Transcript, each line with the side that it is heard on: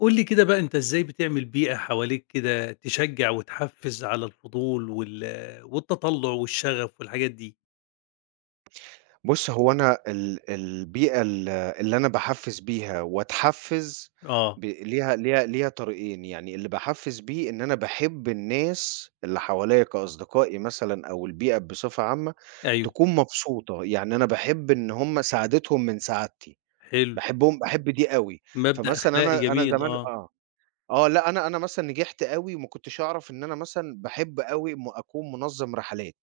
left: قُل لي كده بقى أنت إزاي بتعمل بيئة حواليك كده تشجّع وتحفّز على الفضول والتطلُّع والشغف والحاجات دي؟
right: بُص، هو أنا البيئة اللي أنا باحفّز بيها وأتحفّز
left: آه،
right: ب ليها ليها ليها طريقين، يعني اللي باحفّز بيه إن أنا باحب الناس اللي حواليّا كأصدقائي مثلًا أو البيئة بصفة عامة
left: أيوه،
right: تكون مبسوطة، يعني أنا باحب إن هم سعادتهم من سعادتي،
left: حلو،
right: باحب دي أوي،
left: مبدأ
right: فمثلًا
left: أخلاقي
right: أنا
left: جميل،
right: زمان
left: آه،
right: آه. آه، لأ، أنا مثلًا نجحت أوي وما كنتش أعرف إن أنا مثلًا باحب أوي أكون منظّم رحلات،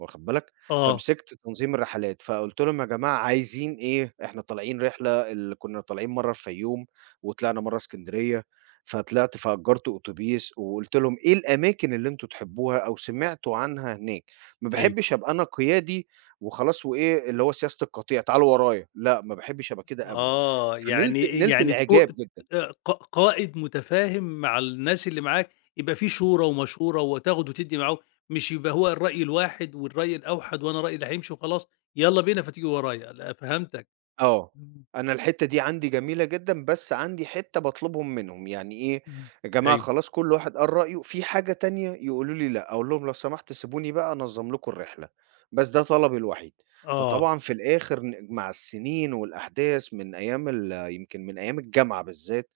right: واخد بالك؟
left: آه،
right: فمسكت تنظيم الرحلات، فقُلت لهم: "يا جماعة عايزين إيه؟ إحنا طالعين رحلة كنا طالعين مرّة الفيوم، وطلعنا مرّة إسكندرية، فطلعت فأجرت أوتوبيس وقُلت لهم إيه الأماكن اللي أنتم تحبوها أو سمعتوا عنها هناك، ما
left: أيوه،
right: باحبش أبقى أنا قيادي وخلاص وإيه اللي هو سياسة القطيع تعالوا ورايا، لأ، ما باحبش أبقى كده أبدًا."
left: آه،
right: فنِلت
left: يعني
right: نِلت
left: يعني تكو
right: الإعجاب جدًا.
left: ق قائد متفاهم مع الناس اللي معاك، يبقى في شورى ومشورة وتاخد وتدّي معاهم، مش يبقى هو الرأي الواحد والرأي الأوحد وأنا رأيي اللي هيمشي وخلاص، يالّا بينا فتيجي ورايا، لأ فهمتك،
right: آه،
left: إمم،
right: أنا الحتّة دي عندي جميلة جدًا، بس عندي حتّة باطلبهم منهم، يعني إيه،
left: إمم،
right: يا جماعة
left: أيوه،
right: خلاص كل واحد قال رأيه، في حاجة تانية يقولوا لي لأ، أقول لهم لو سمحت سيبوني بقى أنظّم لكم الرحلة، بس ده طلبي الوحيد.
left: آه.
right: فطبعًا في الآخر مع السنين والأحداث من أيام يمكن من أيام الجامعة بالذات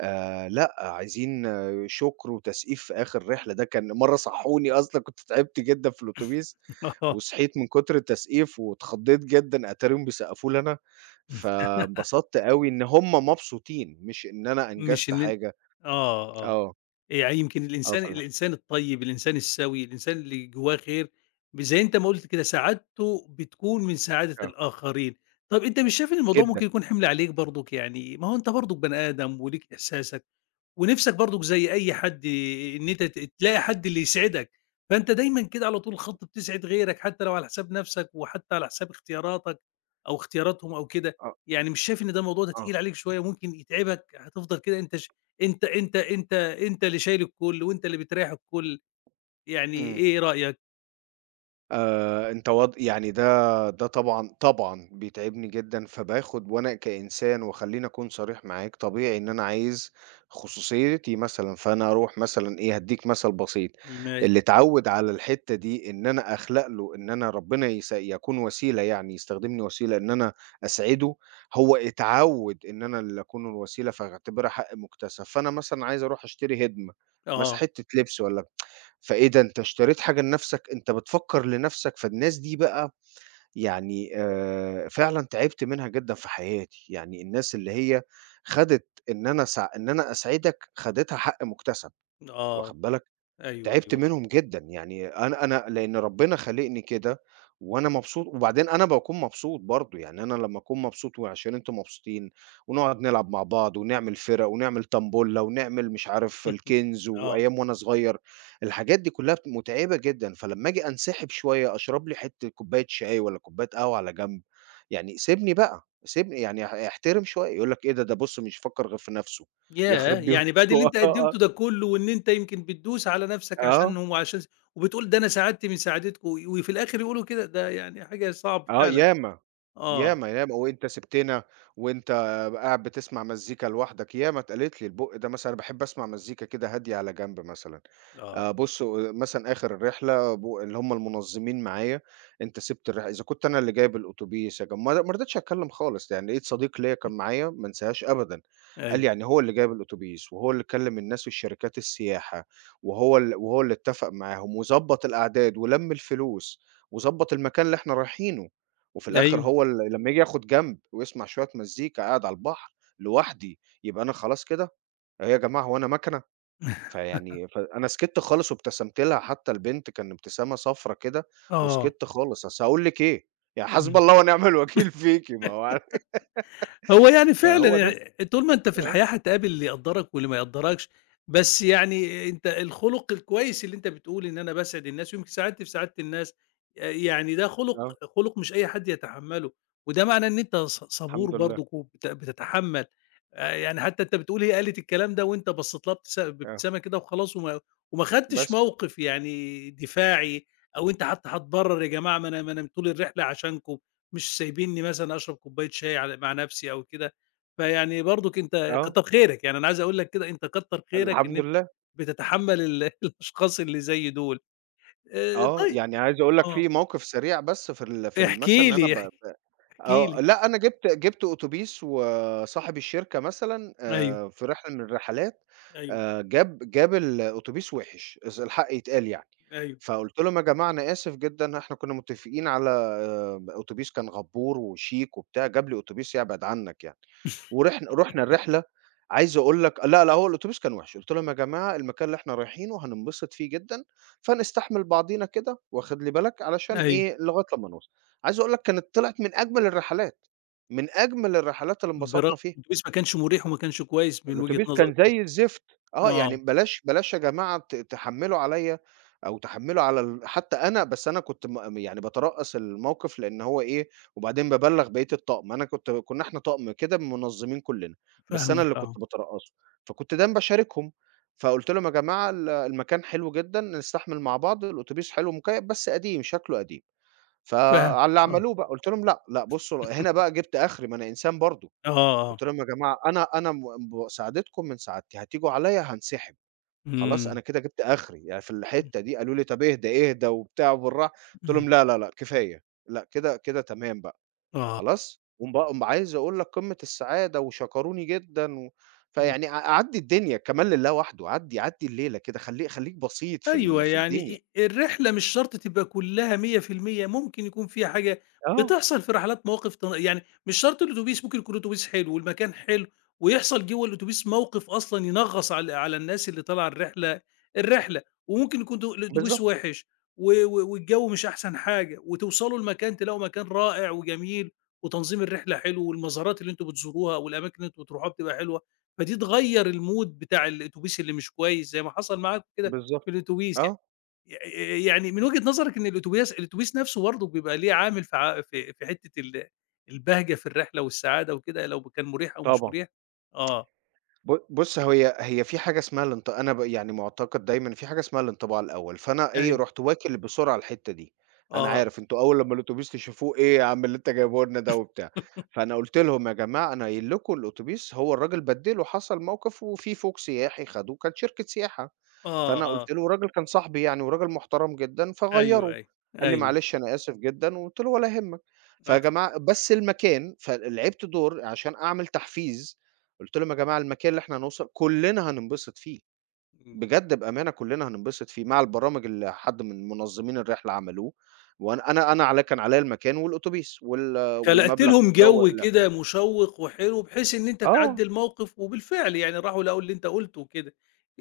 right: لأ، عايزين آه، شكر وتسقيف في آخر رحلة، ده كان مرّة صحّوني أصلًا كنت تعبت جدًا في الأوتوبيس، وصحيت من كتر التسقيف واتخضّيت جدًا، أتاريهم بيسقّفوا لي أنا، فانبسطت أوي إن هُم مبسوطين، مش إن أنا
left: مش
right: أنجزت
left: إن
right: حاجة.
left: آه، آه،
right: آه،
left: يعني يمكن
right: آه
left: الإنسان
right: فالح
left: الإنسان الطيب، الإنسان السَوِي، الإنسان اللي جوّاه خير زي أنت ما قُلت كده سعادته بتكون من سعادة
right: آه،
left: الآخرين. طَب أنت مش شايف إن الموضوع
right: جدًا،
left: ممكن يكون حِمل عليك برضُك؟ يعني ما هو أنت برضُك بني آدم وليك إحساسك. ونِفْسك برضُك زي أي حد، إن أنت تلاقي حد اللي يسعدك، فأنت دايمًا كده على طول الخط بتسعد غيرك حتى لو على حساب نَفْسك وحتى على حساب اختياراتك أو اختياراتهم أو كده،
right: آه،
left: يعني مش شايف إن ده الموضوع ده
right: آه،
left: تقيل عليك شوية ممكن يتعبك هتفضل كده أنت اللي شايل الكُلّ وأنت اللي بتريّح الكُلّ، يعني
right: إمم.
left: إيه رأيك؟
right: أنت واض يعني ده طبعًا، طبعًا بيتعبني جدًا، فباخُد وأنا كإنسان وخلّيني أكون صريح معاك، طبيعي إن أنا عايز خصوصيتي مثلًا، فأنا أروح مثلًا إيه، هادّيك مثل بسيط، اللي
left: ماشي،
right: اتعوّد على الحتّة دي إن أنا أخلق له إن أنا ربنا يس يكون وسيلة يعني، يستخدمني وسيلة إن أنا أسعده، هو اتعوّد إن أنا اللي أكون الوسيلة، فهاعتبرها حق مُكتسب، فأنا مثلًا عايز أروح أشتري هدمة، مثلًا
left: آه،
right: حتّة لبس والّا فإيه ده أنت اشتريت حاجة لنفسك، أنت بتفكّر لنفسك، فالناس دي بقى يعني فعلًا تعبت منها جدًا في حياتي، يعني الناس اللي هي خدِت إن أنا سع إن أنا أسعدك، خدِتها حق مُكتسب،
left: آه،
right: واخد بالك؟
left: أيوه،
right: تعبت
left: أيوه،
right: منهم جدًا، يعني أنا لإن ربنا خالقني كده وأنا مبسوط، وبعدين أنا باكون مبسوط برضه، يعني أنا لمّا أكون مبسوط وعشان أنتم مبسوطين ونقعد نلعب مع بعض ونعمل فِرَق ونعمل طنبولة ونعمل مش عارف الكِنز
left: آه.
right: وأيام وأنا صغير، الحاجات دي كلّها مُتعبة جدًا، فلمّا آجي أنسحب شوية أشرب لي حتّة كوباية شاي والّا كوباية قهوة على جنب، يعني سيبني بقى، سيبني يعني احترم شوية، يقول لك إيه ده، ده بُص مش فكّر غير في نَفْسه،
left: ياه!
right: يخرب بيوتكم
left: يعني بعد اللي أنت
right: آه،
left: قدّمته ده كلّه وإن أنت يمكن بتدوس على نَفْسك
right: آه.
left: عشانهم وعشان س وبتقول ده أنا ساعدت من ساعدتكم وفي الآخر يقولوا كده، ده يعني حاجة صعبة
right: آه
left: فعلًا.
right: ياما،
left: آه،
right: ياما، وأنت سِبتنا وأنت قاعد بتسمع مزيكا لوحدك، ياما اتقالت لي البُق ده مثلًا باحب أسمع مزيكا كده هادية على جنب مثلًا،
left: آه.
right: بُص آه، مثلًا آخر الرحلة اللي هم المنظمين معايا، أنت سِبت الرحلة إذا كنت أنا اللي جايب الأوتوبيس يا جم ما رضيتش أتكلم خالص، يعني لقيت صديق ليّا كان معايا ما انساهاش أبدًا، قال لي
left: أيوه،
right: يعني هو اللي جايب الأوتوبيس وهو اللي كلم الناس والشركات السياحة وهو اللي اتفق معاهم وضبّط الأعداد ولَم الفلوس وضبّط المكان اللي إحنا رايحينه. وفي الآخر
left: أيوه.
right: هو ال لمّا ييجي ياخد جنب ويسمع شوية مزيكا قاعد على البحر لوحدي، يبقى أنا خلاص كده، إيه يا جماعة هو أنا ماكنة؟ فيعني فأنا سكِتّ خالص وابتسمت لها حتى البنت كان ابتسامة صفرا كده
left: آه.
right: وسكِتّ خالص، أصل هاقول لِك إيه، يعني حسبي
left: إمم.
right: الله ونعم الوكيل فيكِ ما هو ع
left: هو يعني فعلًا
right: فهو ده،
left: يعني طول ما أنت في
right: آه،
left: الحياة هتقابل اللي يقدّرك واللي ما يقدّركش، بس يعني أنت الخُلُق الكويس اللي أنت بتقول إن أنا باسعد الناس ويمكن ساعدت في سعادة الناس، يعني ده
right: آه،
left: خُلُق مش أي حد يتحمّله، وده معناه إن أنت صبور
right: الحمد لله،
left: برضك وبت بتتحمّل، يعني حتى أنت بتقول هي قالت الكلام ده وأنت بصّيت لها
right: آه،
left: بابتسامة كده وخلاص وما خدتش
right: بس،
left: موقِف يعني دفاعي أو أنت حتى هتبرّر يا جماعة ما أنا طول الرحلة عشانكم. مش سايبينّي مثلًا أشرب كوباية شاي على مع نَفْسي أو كده، فيعني برضُك أنت
right: آه،
left: كتّر خيرك، يعني أنا عايز أقول لك كده أنت كتّر خيرك إن
right: الحمد
left: أنت
right: لله،
left: بتتحمّل ال الأشخاص اللي زي دُول.
right: آه،
left: طيب
right: يعني عايز أقول لك
left: آه،
right: في موقف سريع بس في ال
left: احكِ
right: مثلًا إن أنا
left: لي،
right: ب
left: احكِ احكِ
right: آه،
left: لي.
right: لأ، أنا جِبت أوتوبيس وصاحب الشركة مثلًا
left: أيوه،
right: في رحلة من الرحلات
left: أيوه،
right: جاب الأوتوبيس وِحِش، إذ الحق يتقال يعني،
left: أيوه،
right: فقُلت لهم: "يا جماعة أنا آسف جدًا، إحنا كنا متفقين على أوتوبيس كان غَبّور وشيك وبتاع، جاب لي أوتوبيس يبعد عنّك يعني." ورحنا رُحنا الرحلة عايز أقول لك لأ، لأ، هو الأوتوبيس كان وِحِش، قُلت لهم: "يا جماعة المكان اللي إحنا رايحينه هننبسط فيه جدًا، فنستحمل بعضينا كده واخد لي بالك علشان
left: أيوه.
right: إيه، لغاية لمّا نوصل." عايز أقول لك كانت طلعت من أجمل الرحلات، من أجمل الرحلات اللي
left: برغم
right: انبسطنا
left: إن
right: فيها،
left: الأتوبيس ما كانش مُريح وما كانش كويس من وجهة
right: الأوتوبيس كان
left: نظرك أنت.
right: زي الزفت، آه، يعني
left: آه،
right: بلاش يا جماعة تحمّلوا عليَّ أو تحمّلوا على ال حتى أنا بس أنا كنت يعني باترأس الموقف لإن هو إيه، وبعدين بابلّغ بقية الطقم، أنا كنت كنا إحنا طقم كده منظمين كلنا، بس أنا
left: فاهمك
right: اللي كنت
left: آه،
right: باترأسه، فكنت دايمًا باشاركهم، فقُلت لهم: "يا جماعة المكان حلو جدًا، نستحمل مع بعض، الأوتوبيس حلو مكيّف بس قديم، شكله قديم."
left: فاهم،
right: فعلى اللي
left: آه.
right: عملوه بقى، قُلت لهم: "لأ، لأ بُصّوا هنا بقى جِبت آخري ما أنا إنسان برضه."
left: آه، آه.
right: قُلت لهم: "يا جماعة أنا م ب ساعدتكم من سعادتي، هتيجوا عليَّ هانسحب، خلاص
left: إمم،
right: أنا كده جِبت آخري." يعني في
left: إمم،
right: الحتّة دي قالوا لي: "طَب اهدى، اهدى." وبتاع وبالراحة، قُلت
left: إمم.
right: لهم: "لا، لا، لأ كفاية، لأ كده تمام بقى،
left: آه.
right: خلاص." عايز أقول لك قمة السعادة وشكروني جدًا و فيعني أعدّي الدنيا كمان لله وحده، عدّي الليلة كده، خلّيك بسيط
left: أيوه،
right: في الدنيا.
left: يعني الرحلة مش شرط تبقى كلّها 100%، ممكن يكون فيها حاجة،
right: آه،
left: بتحصل في رحلات مواقف يعني مش شرط الأتوبيس، ممكن يكون الأتوبيس حلو والمكان حلو ويحصل جوّه الأتوبيس موقف أصلًا ينغّص على الناس اللي طالعة الرحلة الرحلة، وممكن يكون الأتوبيس
right: بالضبط،
left: وِحِش و و والجو مش أحسن حاجة، وتوصلوا المكان تلاقوا مكان رائع وجميل وتنظيم الرحلة حلو والمزارات اللي أنتم بتزوروها والأماكن اللي أنتم بتروحوها بتبقى حلوة، فدي تغيّر الmood بتاع الأتوبيس اللي مش كويس زي ما حصل معاكم كده.
right: بالضبط.
left: في الأتوبيس ي
right: آه،
left: ي يعني من وجهة نظرِك، إن الأتوبيس نفسه برضه بيبقى ليه عامل في حتّة البهجة في الرحلة والسعادة وكده لو كان مُريح أو مش
right: طبعًا.
left: مُريح؟ آه،
right: بُص، هي في حاجة اسمها أنا يعني مُعتقد دايمًا في حاجة اسمها الانطباع الأول، فأنا إيه،
left: أيوه،
right: رُحت واكل بسرعة الحتّة دي، أنا
left: آه،
right: عارف أنتم أول لمّا الأوتوبيس تشوفوه إيه يا عم اللي أنت جايبه لنا ده وبتاع، فأنا قُلت لهم: "يا جماعة أنا قايل لكم الأوتوبيس" هو الراجل بَدِّله، حصل موقف وفي فوج سياحي خدوه، كانت شركة سياحة.
left: آه،
right: فأنا قُلت
left: آه،
right: له والراجل كان صاحبي يعني وراجل محترم جدًا،
left: أيوه،
right: فغيّره،
left: أيوه،
right: قال لي:
left: أيوه،
right: "معلش أنا آسف جدًا." وقُلت له: "ولا يهمك."
left: آه،
right: فيا جماعة بس المكان لعبت دور عشان أعمل تحفيز، قُلت لهم: "يا جماعة المكان اللي إحنا هنوصل كُلّنا هننبسط فيه،
left: إمم.
right: بجد بأمانة كُلّنا هننبسط فيه." مع البرامج اللي حد من منظمين الرحلة عملوه، وأنا أنا أنا عليَّ كان عليَّ المكان والأوتوبيس
left: خلقت
right: والمبلغ
left: لهم
right: بتاعه
left: جو
right: والاعتم
left: كده مشوّق وحلو بحيث إن أنت
right: آه،
left: تعدّي الموقف وبالفعل يعني راحوا لقوا اللي أنت قُلته وكده.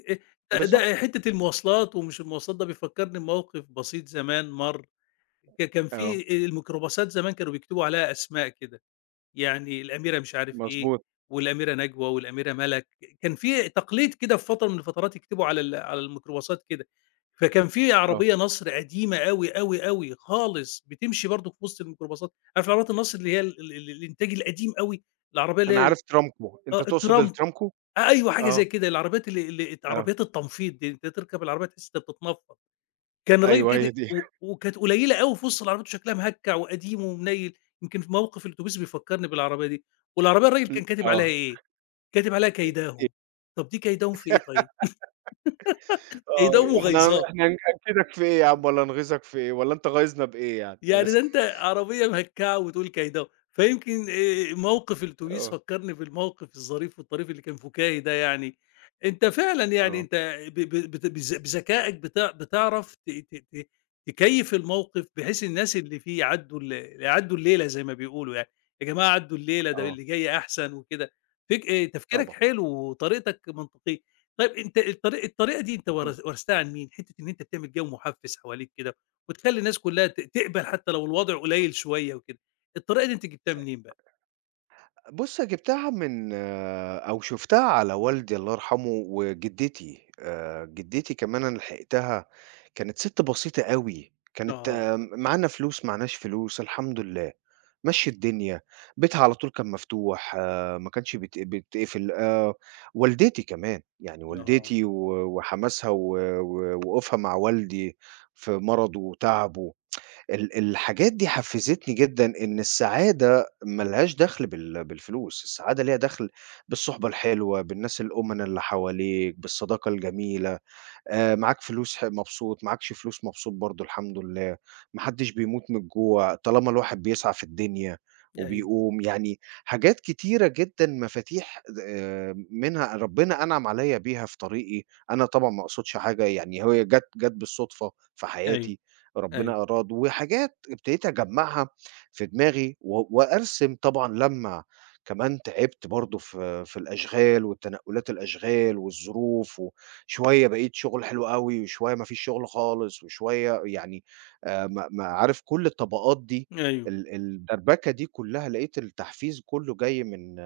left: آآ ده
right: بالضبط.
left: حتّة المواصلات ومش المواصلات، ده بيفكّرني بموقف بسيط زمان. مَر ك كان
right: آه،
left: في الميكروباصات زمان كانوا بيكتبوا عليها أسماء كده، يعني الأميرة مش عارف إيه،
right: مضبوط،
left: والأميرة نجوى، والأميرة ملك، كان في تقليد كده في فترة من الفترات يكتبوا على على الميكروباصات كده، فكان في
right: آه.
left: عربية نصر قديمة أوي، أوي، أوي خالص بتمشي برضه في وسط الميكروباصات، عارف عربيات النصر اللي هي الإنتاج القديم أوي، العربية اللي
right: أنا
left: هي،
right: عارف ترامكو، أنت
left: آه
right: تقصد
left: الترام،
right: الترامكو؟
left: آه، أيوه حاجة
right: آه،
left: زي كده، العربيات اللي
right: آه.
left: عربيات التنفيض دي، أنت تركب العربية تحس أنت بتتنفض. كان الراجل
right: أيوه هي
left: كده
right: دي
left: وكانت قليّلة أوي في وسط العربيات وشكلها مهكّع وقديم ومنيّل، يمكن في موقف الأتوبيس بيفكّرني بالعربية دي، والعربية الراجل كان كاتب عليها
right: آه
left: إيه، كاتب عليها
right: أكيد.
left: كيداهم، طَب دي كيداهم في إيه طيب؟
right: آه
left: كيداهم
right: إحنا هن
left: وغيظان.
right: إحنا هنأكّدك في إيه يا عم والّا نغيظك في إيه، والّا أنت غايظنا بإيه يعني؟ يا
left: يعني
right: س
left: ده أنت عربية مهكّعة وتقول كايداو، فيمكن موقف الأتوبيس
right: آه،
left: فكّرني بالموقف الظريف والطريف اللي كان فكاهي ده يعني. أنت فعلًا يعني
right: آه،
left: أنت ب ب بت بذ بذكائك بتعرف ت ت ت تكيّف الموقف بحيث الناس اللي فيه يعدّوا يعدّوا الليلة زي ما بيقولوا يعني، يا جماعة عدّوا الليلة، ده
right: آه،
left: اللي جاي أحسن وكده. فك تفكيرك
right: طبعًا.
left: حلو وطريقتك منطقية. طيب أنت الطريقة دي أنت ورثتها عن مين؟ حتّة إن أنت بتعمل جو محفّز حواليك كده وتخلّي الناس كلّها تقبل حتى لو الوضع قليل شوية وكده. الطريقة دي أنتِ جبتيها منين بقى؟
right: بُص، جِبتها من أو شُفتها على والدي الله يرحمه وجدتي، جدتي كمان أنا لحقتها، كانت سِت بسيطة أوي، كانت
left: آه،
right: آه، معانا فلوس، معناش فلوس، الحمد لله، مَشّي الدنيا، بيتها على طول كان مفتوح، آه، ما كانش بيت بيتقفل، والدتي كمان، يعني
left: آه،
right: والدتي و وحماسها و و وقوفها مع والدي في مرضه وتعبه. الحاجات دي حفّزتني جدًا إن السعادة ما لهاش دخل بالفلوس، السعادة ليها دخل بالصُحبة الحلوة، بالناس الأُمَنة اللي حواليك، بالصداقة الجميلة. معاك فلوس مبسوط، معاكش فلوس مبسوط برضه الحمد لله، ما حدّش بيموت من الجوع، طالما الواحد بيسعى في الدنيا
left: أيوه،
right: وبيقوم، يعني حاجات كتيرة جدًا مفاتيح منها ربنا أنعم عليّا بيها في طريقي، أنا طبعًا ما اقصدش حاجة يعني هي جات بالصدفة في
left: أيوه،
right: حياتي،
left: أيوه،
right: ربنا أراد، وحاجات ابتديت أجمّعها في دماغي و وأرسم طبعًا لمّا كمان تعبت برضه في الأشغال والتنقلات الأشغال والظروف و شوية بقيت شغل حلو أوي، وشوية ما فيش شغل خالص، وشوية يعني ما عارف كل الطبقات دي
left: أيوه،
right: الدربكة دي كلّها لقيت التحفيز كلّه جاي من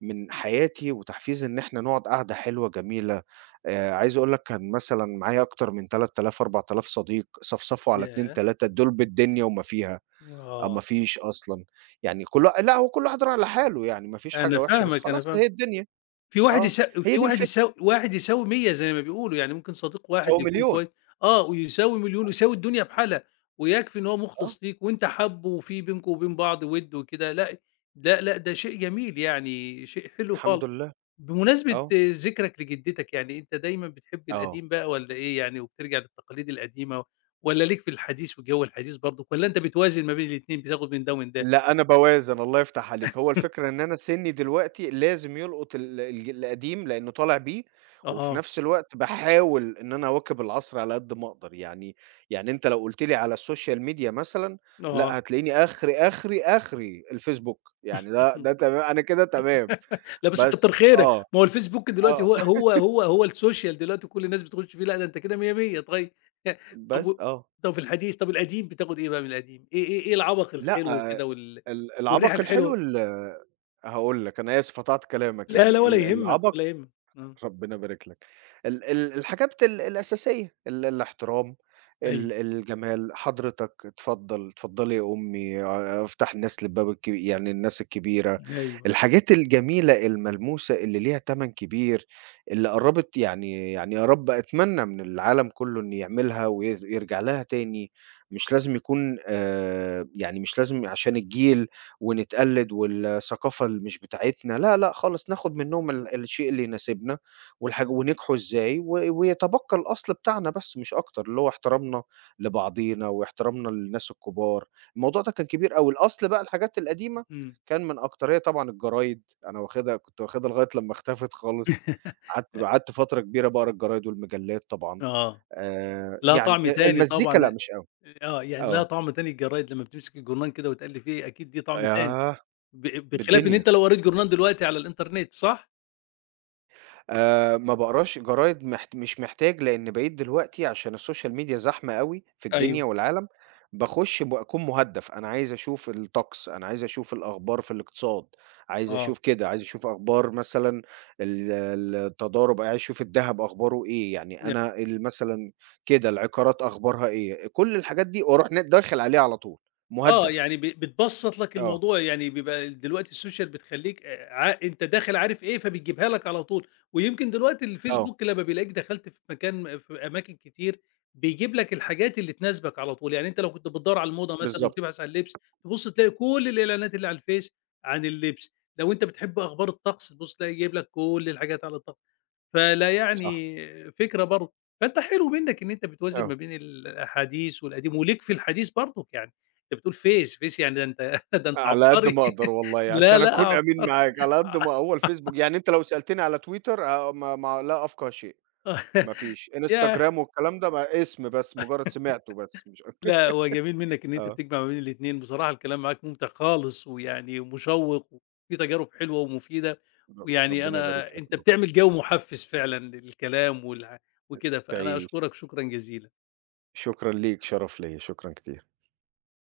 right: من حياتي، وتحفيز إن إحنا نقعد قعدة حلوة جميلة، عايز أقول لك كان مثلًا معايا أكتر من 3000، 4000 صديق، صفصفوا على 2،
left: ياه!
right: 3 دول بالدنيا وما فيها، أو
left: آه،
right: ما فيش أصلًا، يعني كل وا لأ هو كل واحد راح لحاله يعني ما فيش
left: أنا
right: حاجة وحشة، بس
left: فاهمك، أنا
right: خلاص
left: فاهمك.
right: هي الدنيا،
left: في واحد
right: آه،
left: يس
right: هي
left: في
right: دي
left: واحد
right: الفكرة،
left: يساو واحد يساوي 100 زي ما بيقولوا، يعني ممكن صديق واحد
right: هو
left: يكون
right: مليون،
left: كويس، آه، ويساوي مليون ويساوي الدنيا بحالها، ويكفي إن هو
right: آه،
left: مخلص ليك وأنت حابُّه وفي بينكم وبين بعض وِدّ وكده، لأ، لأ ده شيء جميل يعني، شيء حلو
right: الحمد
left: خالص.
right: لله،
left: بمناسبة
right: آه.
left: ذكرك لجدتك، يعني أنت دايمًا بتحب
right: آه.
left: القديم بقى والّا إيه يعني، وبترجع للتقاليد القديمة والّا ليك في الحديث والجو الحديث برضك، والّا أنت بتوازن ما بين الاتنين بتاخد من ده ومن ده؟
right: لأ، أنا باوازن، الله يفتح عليك. هو الفكرة إن أنا سِنّي دلوقتي لازم يلقط ال الج القديم لإنه طالع بيه، وفي
left: آه،
right: نفس الوقت باحاول إن أنا أواكب العصر على قد ما أقدر. يعني يعني أنت لو قُلت لي على الSocial media مثلًا،
left: آه.
right: لأ، هتلاقيني آخري الFacebook. يعني ده تما أنا كده تمام.
left: لأ بس كتّر
right: بس
left: خيرك،
right: آه،
left: ما هو الفيسبوك دلوقتي
right: آه.
left: هو السوشيال دلوقتي وكل الناس بتخش فيه، لأ ده أنت كده مِيَّة، مِيَّة طيب. طب
right: بس
left: و
right: آه.
left: طب في الحديث، طب القديم بتاخد إيه بقى من القديم؟ إيه العَبَق
right: لأ،
left: الحلو كده والريحة
right: العبق الحلو
left: الحلوة؟
right: ال هاقول لك، أنا آسف قطعت كلامك.
left: لا، لا
right: يعني
left: ولا يهمّك،
right: العبق
left: ولا يهمّك، آه،
right: ربنا يبارك لك. ال الحاجات الأساسية، الاحترام،
left: أيوه،
right: الجمال، حضرتك اتفضل، اتفضلي يا أمي، افتح الناس للباب الك يعني الناس الكبيرة،
left: أيوه،
right: الحاجات الجميلة الملموسة اللي ليها تَمَن كبير، اللي قرّبت يعني يعني يا رب أتمنى من العالم كُلّه إنه يعملها يرجع لها تاني، مش لازم يكون يعني مش لازم عشان الجيل ونتقلِّد والثقافة اللي مش بتاعتنا، لا، لأ خالص، ناخُد منّهم الشيء اللي يناسبنا. ونجحوا إزاي و ويتبقى الأصل بتاعنا بس مش أكتر، اللي هو احترامنا لبعضينا واحترامنا للناس الكبار، الموضوع ده كان كبير أوي، الأصل بقى الحاجات القديمة
left: إمم،
right: كان من أكترها طبعًا الجرايد، أنا واخدها كنت واخدها لغاية لمّا اختفت خالص، قعدت قعدت فترة كبيرة باقرا الجرايد والمجلات طبعًا،
left: آه، لها
right: يعني
left: طعم تاني
right: المزيكا لأ
left: طبعًا،
right: مش أوي،
left: آه، يعني لها
right: آه،
left: طعم تاني الجرايد لمّا بتمسك الجورنان كده وتقلِّب فيه أكيد دي طعم تاني،
right: ياه!
left: ب بخلاف إن
right: بالدنيا.
left: أنت لو قريت جورنان دلوقتي على الإنترنت، صح؟
right: ما باقراش جرايد محت مش محتاج، لإن بقيت دلوقتي عشان الSocial Media زحمة أوي في
left: أيوه،
right: الدنيا والعالم، باخُش باكون مُهدَّف، أنا عايز أشوف الطقس، أنا عايز أشوف الأخبار في الاقتصاد، عايز
left: آه.
right: أشوف كده، عايز أشوف أخبار مثلًا التضارب، عايز أشوف الدهب أخباره إيه، يعني أنا مثلًا كده، العقارات أخبارها إيه، كل الحاجات دي وأروح داخل عليها على طول،
left: آه،
right: مُهدَّف.
left: يعني بتبسّط لك
right: آه،
left: الموضوع، يعني بيبقى دلوقتي السوشيال بتخلّيك، ع أنت داخل عارف إيه، فبتجيبها لك على طول، ويمكن دلوقتي
right: آه.
left: الفيسبوك لمّا بيلاقيك دخلت في أماكن كتير، بيجيب لك الحاجات اللي تناسبك على طول، يعني أنت لو كنت بتدوّر على الموضة مثلًا
right: بالضبط،
left: وبتبحث عن اللبس، تبُص تلاقي كل الإعلانات اللي على الفيس عن اللبس، لو أنت بتحب أخبار الطقس تبُص تلاقي جايب لك كل الحاجات على الطقس. فلا
right: صح.
left: يعني فكرة برضه. فأنت حلو منّك إن أنت بتوازن ما
right: آه.
left: بين الأحاديث والقديم وليك في الحديث برضه يعني، أنت بتقول فيس، فيس يعني ده أنت ده أنت
right: على قد
left: عبقري.
right: ما أقدر والله،
left: لا،
right: عشان
left: لأ
right: أكون أمين
left: عبقري.
right: معاك، على قد ما هو الفيسبوك يعني أنت لو سألتني على تويتر ما لا أفقه شيء، ما فيش،
left: ياه!
right: إنستجرام والكلام ده ما اسم بس، مجرد سمعته بس مش أكتر.
left: لأ هو جميل منّك إن أنت
right: آه.
left: بتجمع ما بين الاتنين، بصراحة الكلام معاك ممتع خالص ويعني مشوّق وفيه تجارب حلوة ومفيدة، ويعني
right: ربنا يبارك
left: أنا
right: لك
left: أنت
right: يا رب،
left: بتعمل جو محفّز فعلًا للكلام وكده، فأنا
right: تعيش،
left: أشكرك شكرًا جزيلًا.
right: شكرًا ليك، شرف ليّا، شكرًا كتير.